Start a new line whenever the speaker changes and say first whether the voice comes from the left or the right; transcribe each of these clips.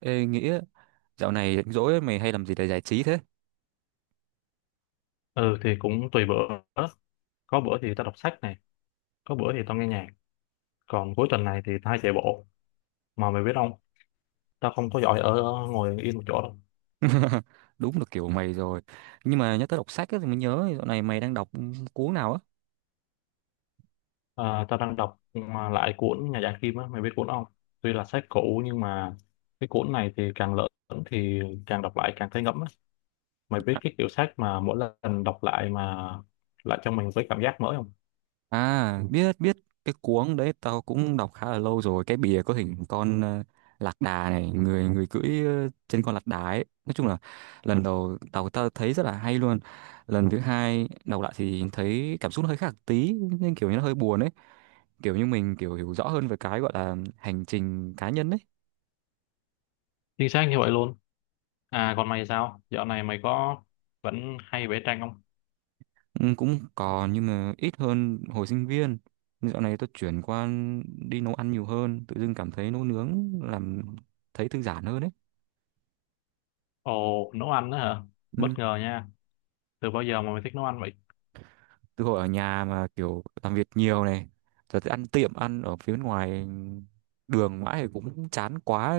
right: Ê, Nghĩa, dạo này rảnh rỗi mày hay làm gì để giải trí thế?
left: Ừ thì cũng tùy bữa. Có bữa thì tao đọc sách này, có bữa thì tao nghe nhạc, còn cuối tuần này thì tao hay chạy bộ. Mà mày biết không, tao không có giỏi ở ngồi yên một chỗ đâu.
right: Đúng là kiểu mày rồi. Nhưng mà nhắc tới đọc sách ấy, thì mới nhớ dạo này mày đang đọc cuốn nào á?
left: Tao đang đọc mà lại cuốn Nhà Giả Kim á, mày biết cuốn không? Tuy là sách cũ nhưng mà cái cuốn này thì càng lớn thì càng đọc lại càng thấy ngẫm á. Mày biết cái kiểu sách mà mỗi lần đọc lại mà lại cho mình với cảm giác mới không?
right: À, biết biết, cái cuốn đấy tao cũng đọc khá là lâu rồi. Cái bìa có hình con lạc đà này, người người cưỡi trên con lạc đà ấy. Nói chung là lần đầu tao tao thấy rất là hay luôn. Lần thứ hai đọc lại thì thấy cảm xúc nó hơi khác tí, nên kiểu như nó hơi buồn ấy. Kiểu như mình kiểu hiểu rõ hơn về cái gọi là hành trình cá nhân ấy.
left: Chính xác như vậy luôn. Còn mày sao, dạo này mày có vẫn hay vẽ tranh không?
right: Ừ, cũng còn nhưng mà ít hơn hồi sinh viên. Nhưng dạo này tôi chuyển qua đi nấu ăn nhiều hơn, tự dưng cảm thấy nấu nướng làm thấy thư giãn hơn đấy.
left: Ồ, nấu ăn đó hả? Bất
right: Ừ.
left: ngờ nha. Từ bao giờ mà mày thích nấu ăn vậy?
right: Từ hồi ở nhà mà kiểu làm việc nhiều này, giờ thì ăn tiệm, ăn ở phía bên ngoài đường mãi thì cũng chán quá.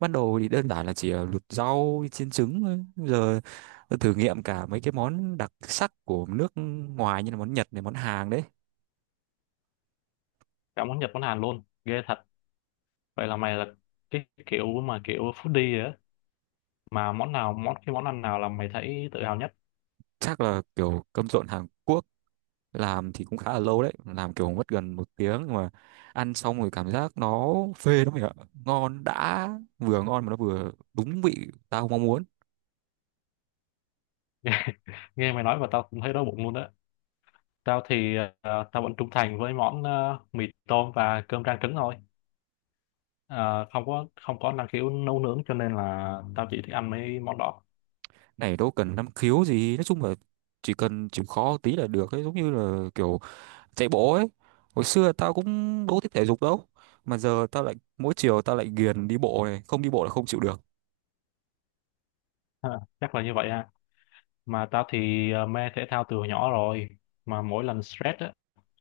right: Ban đầu thì đơn giản là chỉ luộc rau chiên trứng thôi. Bây giờ tôi thử nghiệm cả mấy cái món đặc sắc của nước ngoài, như là món Nhật này, món Hàn đấy.
left: Cả món Nhật món Hàn luôn. Ghê thật. Vậy là mày là cái kiểu mà kiểu foodie rồi á. Mà món nào, cái món ăn nào là mày thấy tự hào nhất?
right: Chắc là kiểu cơm trộn Hàn Quốc, làm thì cũng khá là lâu đấy, làm kiểu mất gần 1 tiếng, nhưng mà ăn xong rồi cảm giác nó phê lắm mày ạ, ngon đã, vừa ngon mà nó vừa đúng vị tao mong muốn.
left: Nghe mày nói và tao cũng thấy đói bụng luôn đó. Tao thì tao vẫn trung thành với món mì tôm và cơm rang trứng thôi. Ờ, không có năng khiếu nấu nướng cho nên là tao chỉ thích ăn mấy món đó.
right: Này đâu cần năng khiếu gì, nói chung là chỉ cần chịu khó tí là được ấy, giống như là kiểu chạy bộ ấy. Hồi xưa tao cũng đâu thích thể dục đâu, mà giờ tao lại mỗi chiều tao lại ghiền đi bộ này, không đi bộ là không chịu được.
left: Ha, Chắc là như vậy ha. Mà tao thì mê thể thao từ hồi nhỏ rồi. Mà mỗi lần stress á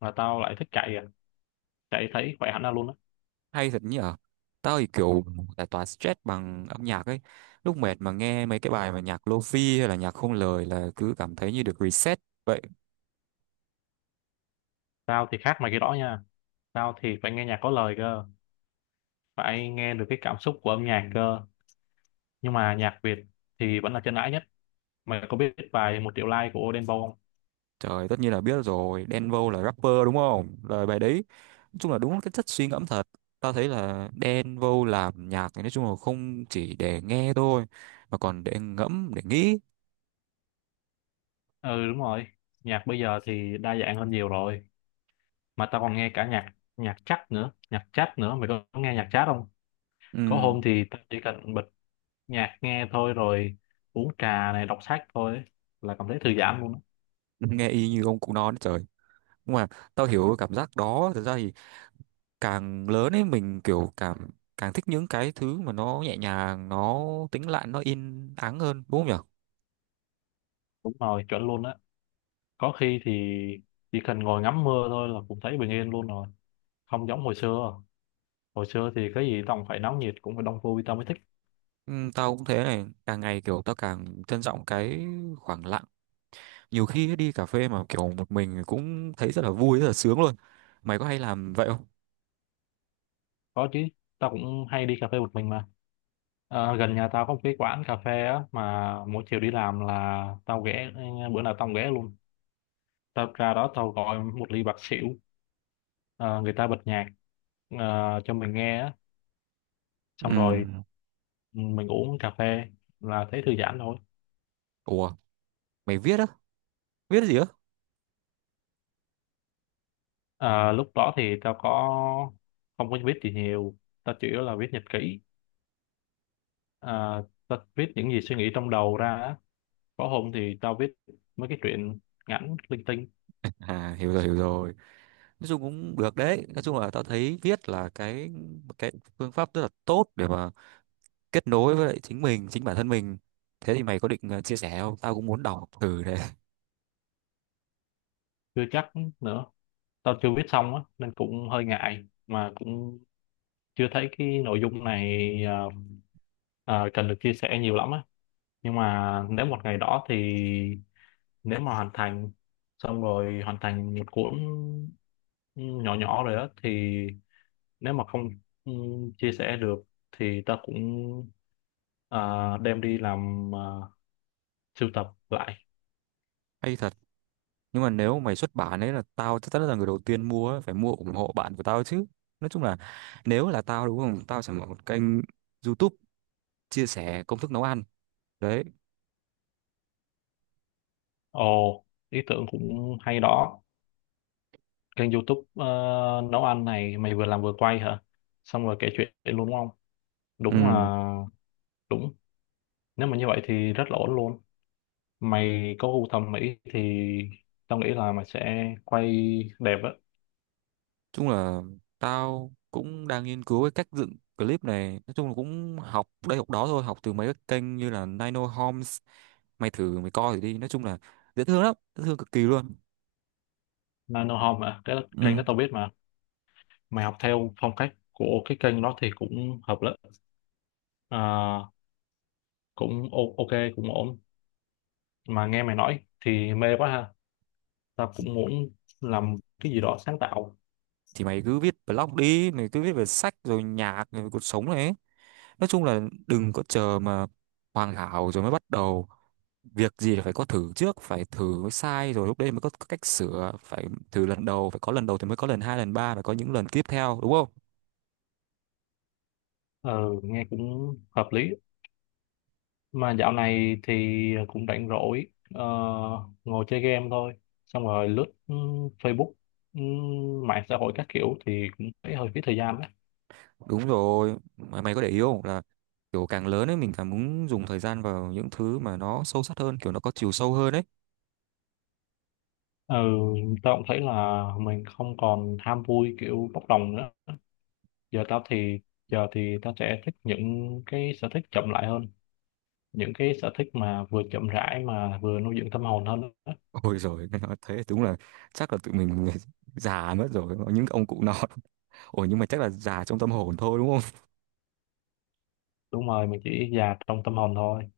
left: là tao lại thích chạy à. Đấy, thấy khỏe hẳn ra luôn á.
right: Hay thật nhỉ, tao thì kiểu giải tỏa stress bằng âm nhạc ấy, lúc mệt mà nghe mấy cái bài mà nhạc lofi hay là nhạc không lời là cứ cảm thấy như được reset vậy.
left: Tao thì khác mày cái đó nha. Tao thì phải nghe nhạc có lời cơ. Phải nghe được cái cảm xúc của âm nhạc cơ. Nhưng mà nhạc Việt thì vẫn là chân ái nhất. Mày có biết bài Một Triệu Like của Đen Vâu không?
right: Trời, tất nhiên là biết rồi, Đen Vâu là rapper đúng không, lời bài đấy nói chung là đúng cái chất suy ngẫm thật. Tao thấy là Đen Vâu làm nhạc thì nói chung là không chỉ để nghe thôi mà còn để ngẫm để nghĩ.
left: Ừ, đúng rồi. Nhạc bây giờ thì đa dạng hơn nhiều rồi. Mà tao còn nghe cả nhạc nhạc chắc nữa. Nhạc chat nữa. Mày có nghe nhạc chat không? Có hôm
right: Ừm.
left: thì tao chỉ cần bật nhạc nghe thôi, rồi uống trà này, đọc sách thôi ấy, là cảm thấy thư giãn luôn á.
right: Nghe y như ông cụ non đấy trời, nhưng mà tao hiểu cái cảm giác đó. Thật ra thì càng lớn ấy mình kiểu cảm càng thích những cái thứ mà nó nhẹ nhàng, nó tĩnh lặng, nó yên ắng hơn đúng không nhở.
left: Đúng rồi, chuẩn luôn á. Có khi thì chỉ cần ngồi ngắm mưa thôi là cũng thấy bình yên luôn rồi. Không giống Hồi xưa thì cái gì tao cũng phải náo nhiệt, cũng phải đông vui tao mới thích.
right: Ừ, tao cũng thế, này càng ngày kiểu tao càng trân trọng cái khoảng lặng, nhiều khi ấy, đi cà phê mà kiểu một mình cũng thấy rất là vui, rất là sướng luôn. Mày có hay làm vậy không?
left: Có chứ, tao cũng hay đi cà phê một mình mà. Ờ, gần nhà tao có một cái quán cà phê á, mà mỗi chiều đi làm là tao ghé. Bữa nào tao cũng ghé luôn. Tao ra đó, tao gọi một ly bạc xỉu. Ờ, người ta bật nhạc cho mình nghe á,
right: Ừ.
left: xong rồi mình uống cà phê là thấy thư giãn thôi.
right: Ủa, mày viết á? Viết gì á?
left: Ờ, lúc đó thì tao có không có biết gì nhiều. Tao chủ yếu là viết nhật ký. Ờ, tao viết những gì suy nghĩ trong đầu ra á. Có hôm thì tao viết mấy cái chuyện ngắn linh tinh.
right: À, hiểu rồi hiểu rồi, nói chung cũng được đấy. Nói chung là tao thấy viết là một cái phương pháp rất là tốt để mà kết nối với lại chính mình, chính bản thân mình. Thế thì mày có định chia sẻ không, tao cũng muốn đọc thử đấy.
left: Chưa chắc nữa, tao chưa viết xong á nên cũng hơi ngại, mà cũng chưa thấy cái nội dung này cần được chia sẻ nhiều lắm á. Nhưng mà nếu một ngày đó thì, nếu mà hoàn thành một cuốn nhỏ nhỏ rồi á, thì nếu mà không chia sẻ được thì ta cũng à, đem đi làm, sưu tập lại.
right: Hay thật, nhưng mà nếu mày xuất bản ấy là tao chắc chắn là người đầu tiên mua ấy, phải mua ủng hộ bạn của tao chứ. Nói chung là nếu là tao đúng không, tao sẽ mở một kênh YouTube chia sẻ công thức nấu ăn đấy.
left: Ồ, ý tưởng cũng hay đó. Kênh YouTube nấu ăn này, mày vừa làm vừa quay hả, xong rồi kể chuyện luôn đúng không?
right: Ừ,
left: Đúng là
right: nói
left: đúng Nếu mà như vậy thì rất là ổn luôn. Mày có gu thẩm mỹ thì tao nghĩ là mày sẽ quay đẹp á.
right: chung là tao cũng đang nghiên cứu cái cách dựng clip này, nói chung là cũng học đây học đó thôi, học từ mấy cái kênh như là Nino Homes. Mày coi thử đi, nói chung là dễ thương lắm, dễ thương cực kỳ luôn.
left: Nano Home à, cái kênh
right: Ừ
left: đó tao biết mà. Mày học theo phong cách của cái kênh đó thì cũng hợp lắm. à, Cũng ok, cũng ổn. Mà nghe mày nói thì mê quá ha. Tao cũng muốn làm cái gì đó sáng tạo.
right: thì mày cứ viết blog đi, mày cứ viết về sách rồi nhạc rồi cuộc sống này ấy. Nói chung là đừng có chờ mà hoàn hảo rồi mới bắt đầu, việc gì là phải có thử trước, phải thử mới sai, rồi lúc đấy mới có cách sửa. Phải thử lần đầu, phải có lần đầu thì mới có lần hai lần ba, phải có những lần tiếp theo đúng không.
left: Ờ, nghe cũng hợp lý. Mà dạo này thì cũng rảnh rỗi, ờ, ngồi chơi game thôi, xong rồi lướt Facebook, ừ, mạng xã hội các kiểu thì cũng thấy hơi phí thời gian đấy.
right: Đúng rồi mày, mày có để ý không là kiểu càng lớn ấy mình càng muốn dùng thời gian vào những thứ mà nó sâu sắc hơn, kiểu nó có chiều sâu hơn ấy.
left: Ừ, tao cũng thấy là mình không còn ham vui kiểu bốc đồng nữa. giờ tao thì Giờ thì tao sẽ thích những cái sở thích chậm lại hơn, những cái sở thích mà vừa chậm rãi mà vừa nuôi dưỡng tâm hồn hơn.
right: Ôi rồi nói thế đúng là chắc là tụi mình già mất rồi, những ông cụ nọ. Ủa nhưng mà chắc là già trong tâm hồn thôi đúng không?
left: Đúng rồi, mình chỉ già trong tâm hồn thôi.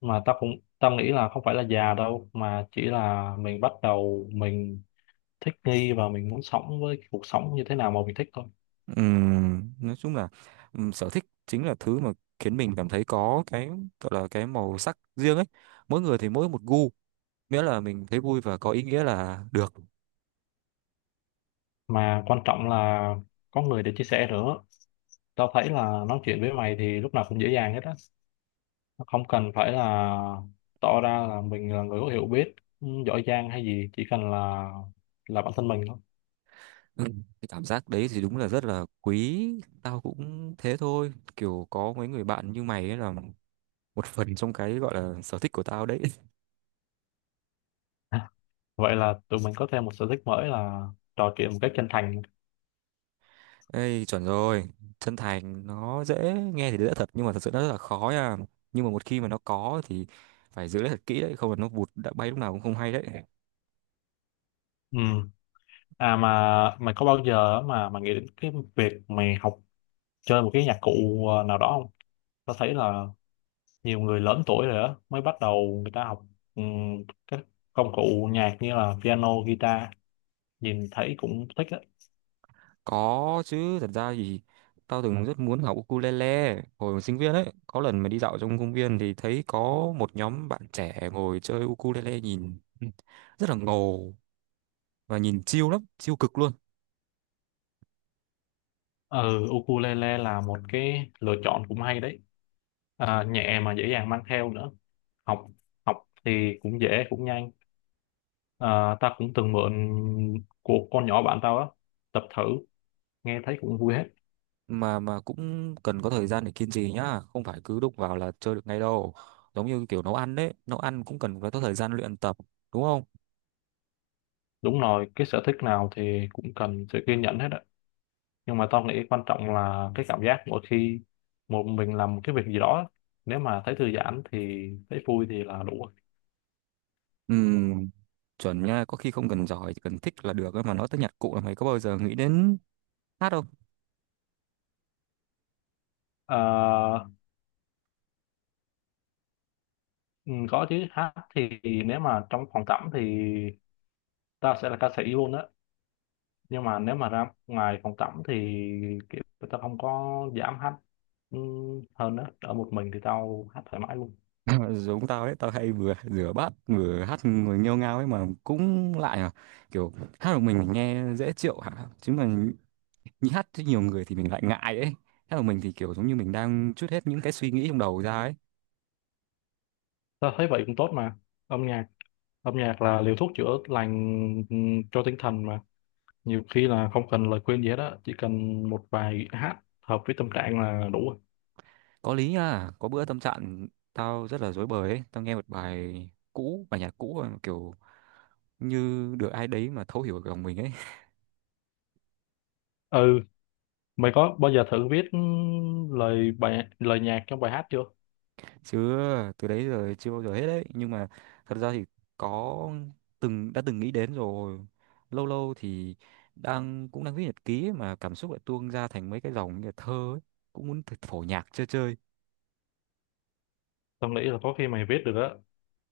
left: Mà tao cũng, tao nghĩ là không phải là già đâu, mà chỉ là mình bắt đầu mình thích nghi và mình muốn sống với cái cuộc sống như thế nào mà mình thích thôi.
right: Nói chung là sở thích chính là thứ mà khiến mình cảm thấy có cái gọi là cái màu sắc riêng ấy. Mỗi người thì mỗi một gu, miễn là mình thấy vui và có ý nghĩa là được.
left: Mà quan trọng là có người để chia sẻ nữa. Tao thấy là nói chuyện với mày thì lúc nào cũng dễ dàng hết á. Không cần phải là tỏ ra là mình là người có hiểu biết giỏi giang hay gì, chỉ cần là bản thân mình thôi.
right: Cái cảm giác đấy thì đúng là rất là quý. Tao cũng thế thôi, kiểu có mấy người bạn như mày ấy là một phần trong cái gọi là sở thích của tao đấy.
left: Vậy là tụi mình có thêm một sở thích mới là trò chuyện một cách chân thành.
right: Ê, chuẩn rồi. Chân thành nó dễ nghe thì dễ thật nhưng mà thật sự nó rất là khó nha. Nhưng mà một khi mà nó có thì phải giữ lấy thật kỹ đấy, không là nó vụt đã bay lúc nào cũng không hay đấy.
left: Ừ. À mà mày có bao giờ mà mày nghĩ đến cái việc mày học chơi một cái nhạc cụ nào đó không? Tao thấy là nhiều người lớn tuổi rồi đó mới bắt đầu người ta học các công cụ nhạc như là piano, guitar. Nhìn thấy cũng thích á.
right: Có chứ, thật ra thì tao từng rất muốn học ukulele hồi còn sinh viên ấy. Có lần mà đi dạo trong công viên thì thấy có một nhóm bạn trẻ ngồi chơi ukulele nhìn rất là ngầu và nhìn chill lắm, chill cực luôn.
left: Ừ, ukulele là một cái lựa chọn cũng hay đấy. À, nhẹ mà dễ dàng mang theo nữa. Học Học thì cũng dễ cũng nhanh. À, ta cũng từng mượn của con nhỏ bạn tao á, tập thử nghe thấy cũng vui hết.
right: Mà cũng cần có thời gian để kiên trì nhá, không phải cứ đụng vào là chơi được ngay đâu. Giống như kiểu nấu ăn đấy, nấu ăn cũng cần phải có thời gian luyện tập đúng không.
left: Đúng rồi, cái sở thích nào thì cũng cần sự kiên nhẫn hết á. Nhưng mà tao nghĩ quan trọng là cái cảm giác mỗi khi một mình làm một cái việc gì đó á, nếu mà thấy thư giãn thì thấy vui thì là đủ rồi.
right: Ừ, chuẩn nha, có khi không cần giỏi chỉ cần thích là được ấy. Mà nói tới nhặt cụ là mày có bao giờ nghĩ đến hát không?
left: à, ừ, có chứ, hát thì nếu mà trong phòng tắm thì tao sẽ là ca sĩ luôn á. Nhưng mà nếu mà ra ngoài phòng tắm thì kiểu tao không có dám hát ừ, hơn á. Ở một mình thì tao hát thoải mái luôn.
right: Giống tao đấy, tao hay vừa rửa bát vừa hát người nghêu ngao ấy mà, cũng lại à, kiểu hát một mình nghe dễ chịu hả chứ, mà nhí hát với nhiều người thì mình lại ngại ấy. Hát một mình thì kiểu giống như mình đang trút hết những cái suy nghĩ trong đầu ra ấy.
left: Ta thấy vậy cũng tốt mà. âm nhạc Âm nhạc là liều thuốc chữa lành cho tinh thần mà. Nhiều khi là không cần lời khuyên gì hết á, chỉ cần một vài hát hợp với tâm trạng là đủ rồi.
right: Có lý nha, có bữa tâm trạng tao rất là rối bời ấy, tao nghe một bài cũ, bài nhạc cũ mà kiểu như được ai đấy mà thấu hiểu lòng mình ấy.
left: Ừ, mày có bao giờ thử viết lời nhạc trong bài hát chưa?
right: Chứ từ đấy giờ chưa bao giờ hết đấy, nhưng mà thật ra thì có từng đã từng nghĩ đến rồi. Lâu lâu thì cũng đang viết nhật ký ấy, mà cảm xúc lại tuôn ra thành mấy cái dòng như là thơ ấy, cũng muốn phổ nhạc chơi chơi.
left: Tao nghĩ là có khi mày viết được á.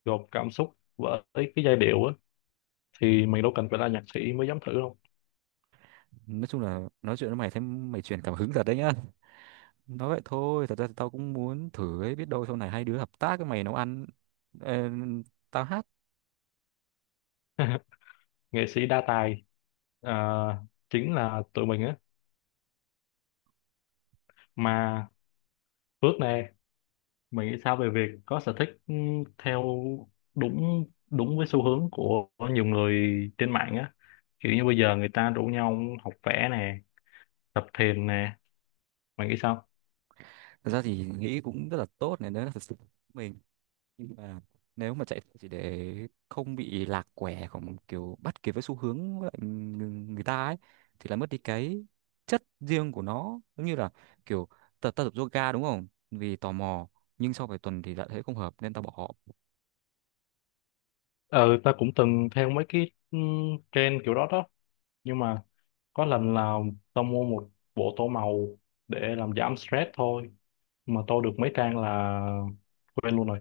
left: Gộp cảm xúc với cái giai điệu á thì mày đâu cần phải là nhạc sĩ mới dám thử đâu.
right: Nói chung là nói chuyện với mày thấy mày truyền cảm hứng thật đấy nhá. Nói vậy thôi, thật ra thì tao cũng muốn thử ấy, biết đâu sau này hai đứa hợp tác, với mày nấu ăn ờ, tao hát.
left: nghệ sĩ đa tài, à, chính là tụi mình á. Mà Phước nè, mình nghĩ sao về việc có sở thích theo đúng đúng với xu hướng của nhiều người trên mạng á? Kiểu như bây giờ người ta rủ nhau học vẽ nè, tập thiền nè. Mày nghĩ sao?
right: Thật ra thì nghĩ cũng rất là tốt này nếu là thật sự của mình. Nhưng mà nếu mà chạy chỉ để không bị lạc quẻ, không kiểu bắt kịp với xu hướng với lại người người ta ấy thì là mất đi cái chất riêng của nó. Giống như là kiểu ta tập yoga đúng không, vì tò mò, nhưng sau vài tuần thì lại thấy không hợp nên tao bỏ.
left: Ờ, ta cũng từng theo mấy cái trend kiểu đó đó. Nhưng mà có lần là tao mua một bộ tô màu để làm giảm stress thôi. Mà tô được mấy trang là quên luôn rồi.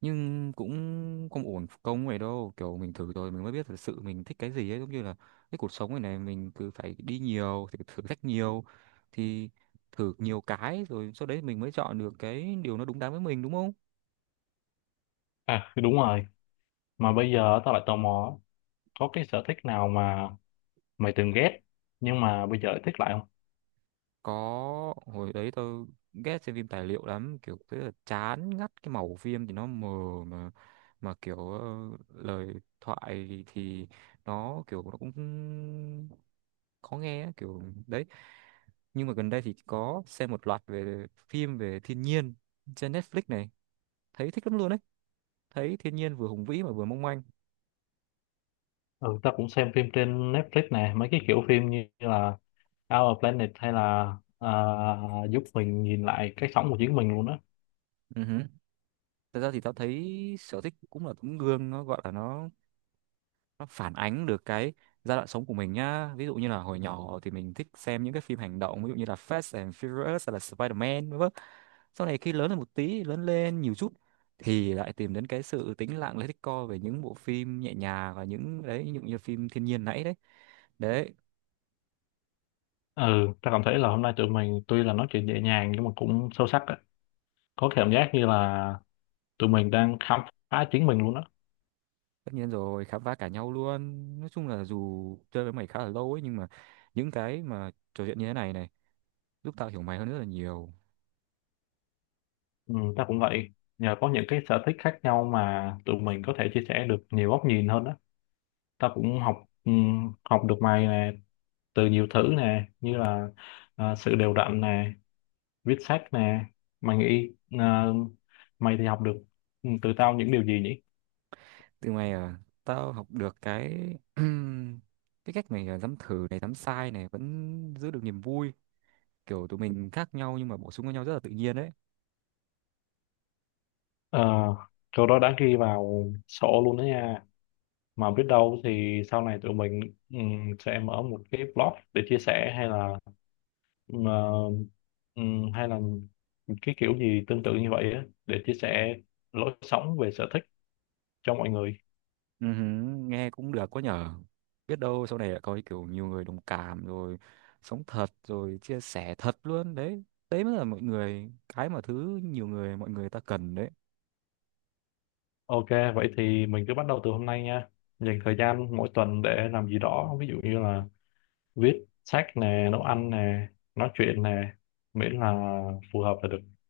right: Nhưng cũng không ổn công vậy đâu, kiểu mình thử rồi mình mới biết thật sự mình thích cái gì ấy, giống như là cái cuộc sống này này mình cứ phải đi nhiều thử, thử thách nhiều thì thử nhiều cái rồi sau đấy mình mới chọn được cái điều nó đúng đắn với mình đúng không.
left: À, đúng rồi. Mà bây giờ tao lại tò mò, có cái sở thích nào mà mày từng ghét nhưng mà bây giờ lại thích lại không?
right: Có, hồi đấy tôi ghét xem phim tài liệu lắm, kiểu rất là chán ngắt, cái màu phim thì nó mờ, mà mà kiểu lời thoại thì nó kiểu nó cũng khó nghe á, kiểu đấy. Nhưng mà gần đây thì có xem một loạt phim về thiên nhiên trên Netflix này, thấy thích lắm luôn đấy, thấy thiên nhiên vừa hùng vĩ mà vừa mong manh.
left: Ừ, ta cũng xem phim trên Netflix nè, mấy cái kiểu phim như là Our Planet hay là à, giúp mình nhìn lại cái sống của chính mình luôn á.
right: Ừ hử. Thật ra thì tao thấy sở thích cũng là tấm gương, nó gọi là nó phản ánh được cái giai đoạn sống của mình nhá, ví dụ như là hồi nhỏ thì mình thích xem những cái phim hành động, ví dụ như là Fast and Furious hay là Spider-Man vân vân. Sau này khi lớn lên một tí, lớn lên nhiều chút thì lại tìm đến cái sự tĩnh lặng, lấy thích co về những bộ phim nhẹ nhàng và những đấy, ví dụ như phim thiên nhiên nãy đấy đấy.
left: Ừ, ta cảm thấy là hôm nay tụi mình tuy là nói chuyện nhẹ nhàng nhưng mà cũng sâu sắc á. Có cảm giác như là tụi mình đang khám phá chính mình luôn á.
right: Tất nhiên rồi, khám phá cả nhau luôn. Nói chung là dù chơi với mày khá là lâu ấy, nhưng mà những cái mà trò chuyện như thế này này giúp tao hiểu mày hơn rất là nhiều.
left: Ừ, ta cũng vậy. Nhờ có những cái sở thích khác nhau mà tụi mình có thể chia sẻ được nhiều góc nhìn hơn á. Ta cũng học, ừ, học được mày nè, từ nhiều thứ nè, như là sự đều đặn nè, viết sách nè. Mày nghĩ ờ, mày thì học được từ tao những điều gì nhỉ?
right: Từ mày à, tao học được cái cái cách mày à, dám thử này dám sai này vẫn giữ được niềm vui, kiểu tụi mình khác nhau nhưng mà bổ sung với nhau rất là tự nhiên đấy.
left: Ờ, câu đó đã ghi vào sổ luôn đó nha. Mà biết đâu thì sau này tụi mình sẽ mở một cái blog để chia sẻ, hay là ừ, ờ, hay là cái kiểu gì tương tự như vậy á, để chia sẻ lối sống về sở thích cho mọi người.
right: Ừ hứ, nghe cũng được quá nhở, biết đâu sau này lại có kiểu nhiều người đồng cảm rồi, sống thật rồi chia sẻ thật luôn đấy. Đấy mới là mọi người, cái mà thứ nhiều người, mọi người ta cần đấy.
left: Ok, vậy thì mình cứ bắt đầu từ hôm nay nha. Dành thời gian mỗi tuần để làm gì đó, ví dụ như là viết sách nè, nấu ăn nè, nói chuyện nè, miễn là phù hợp là được.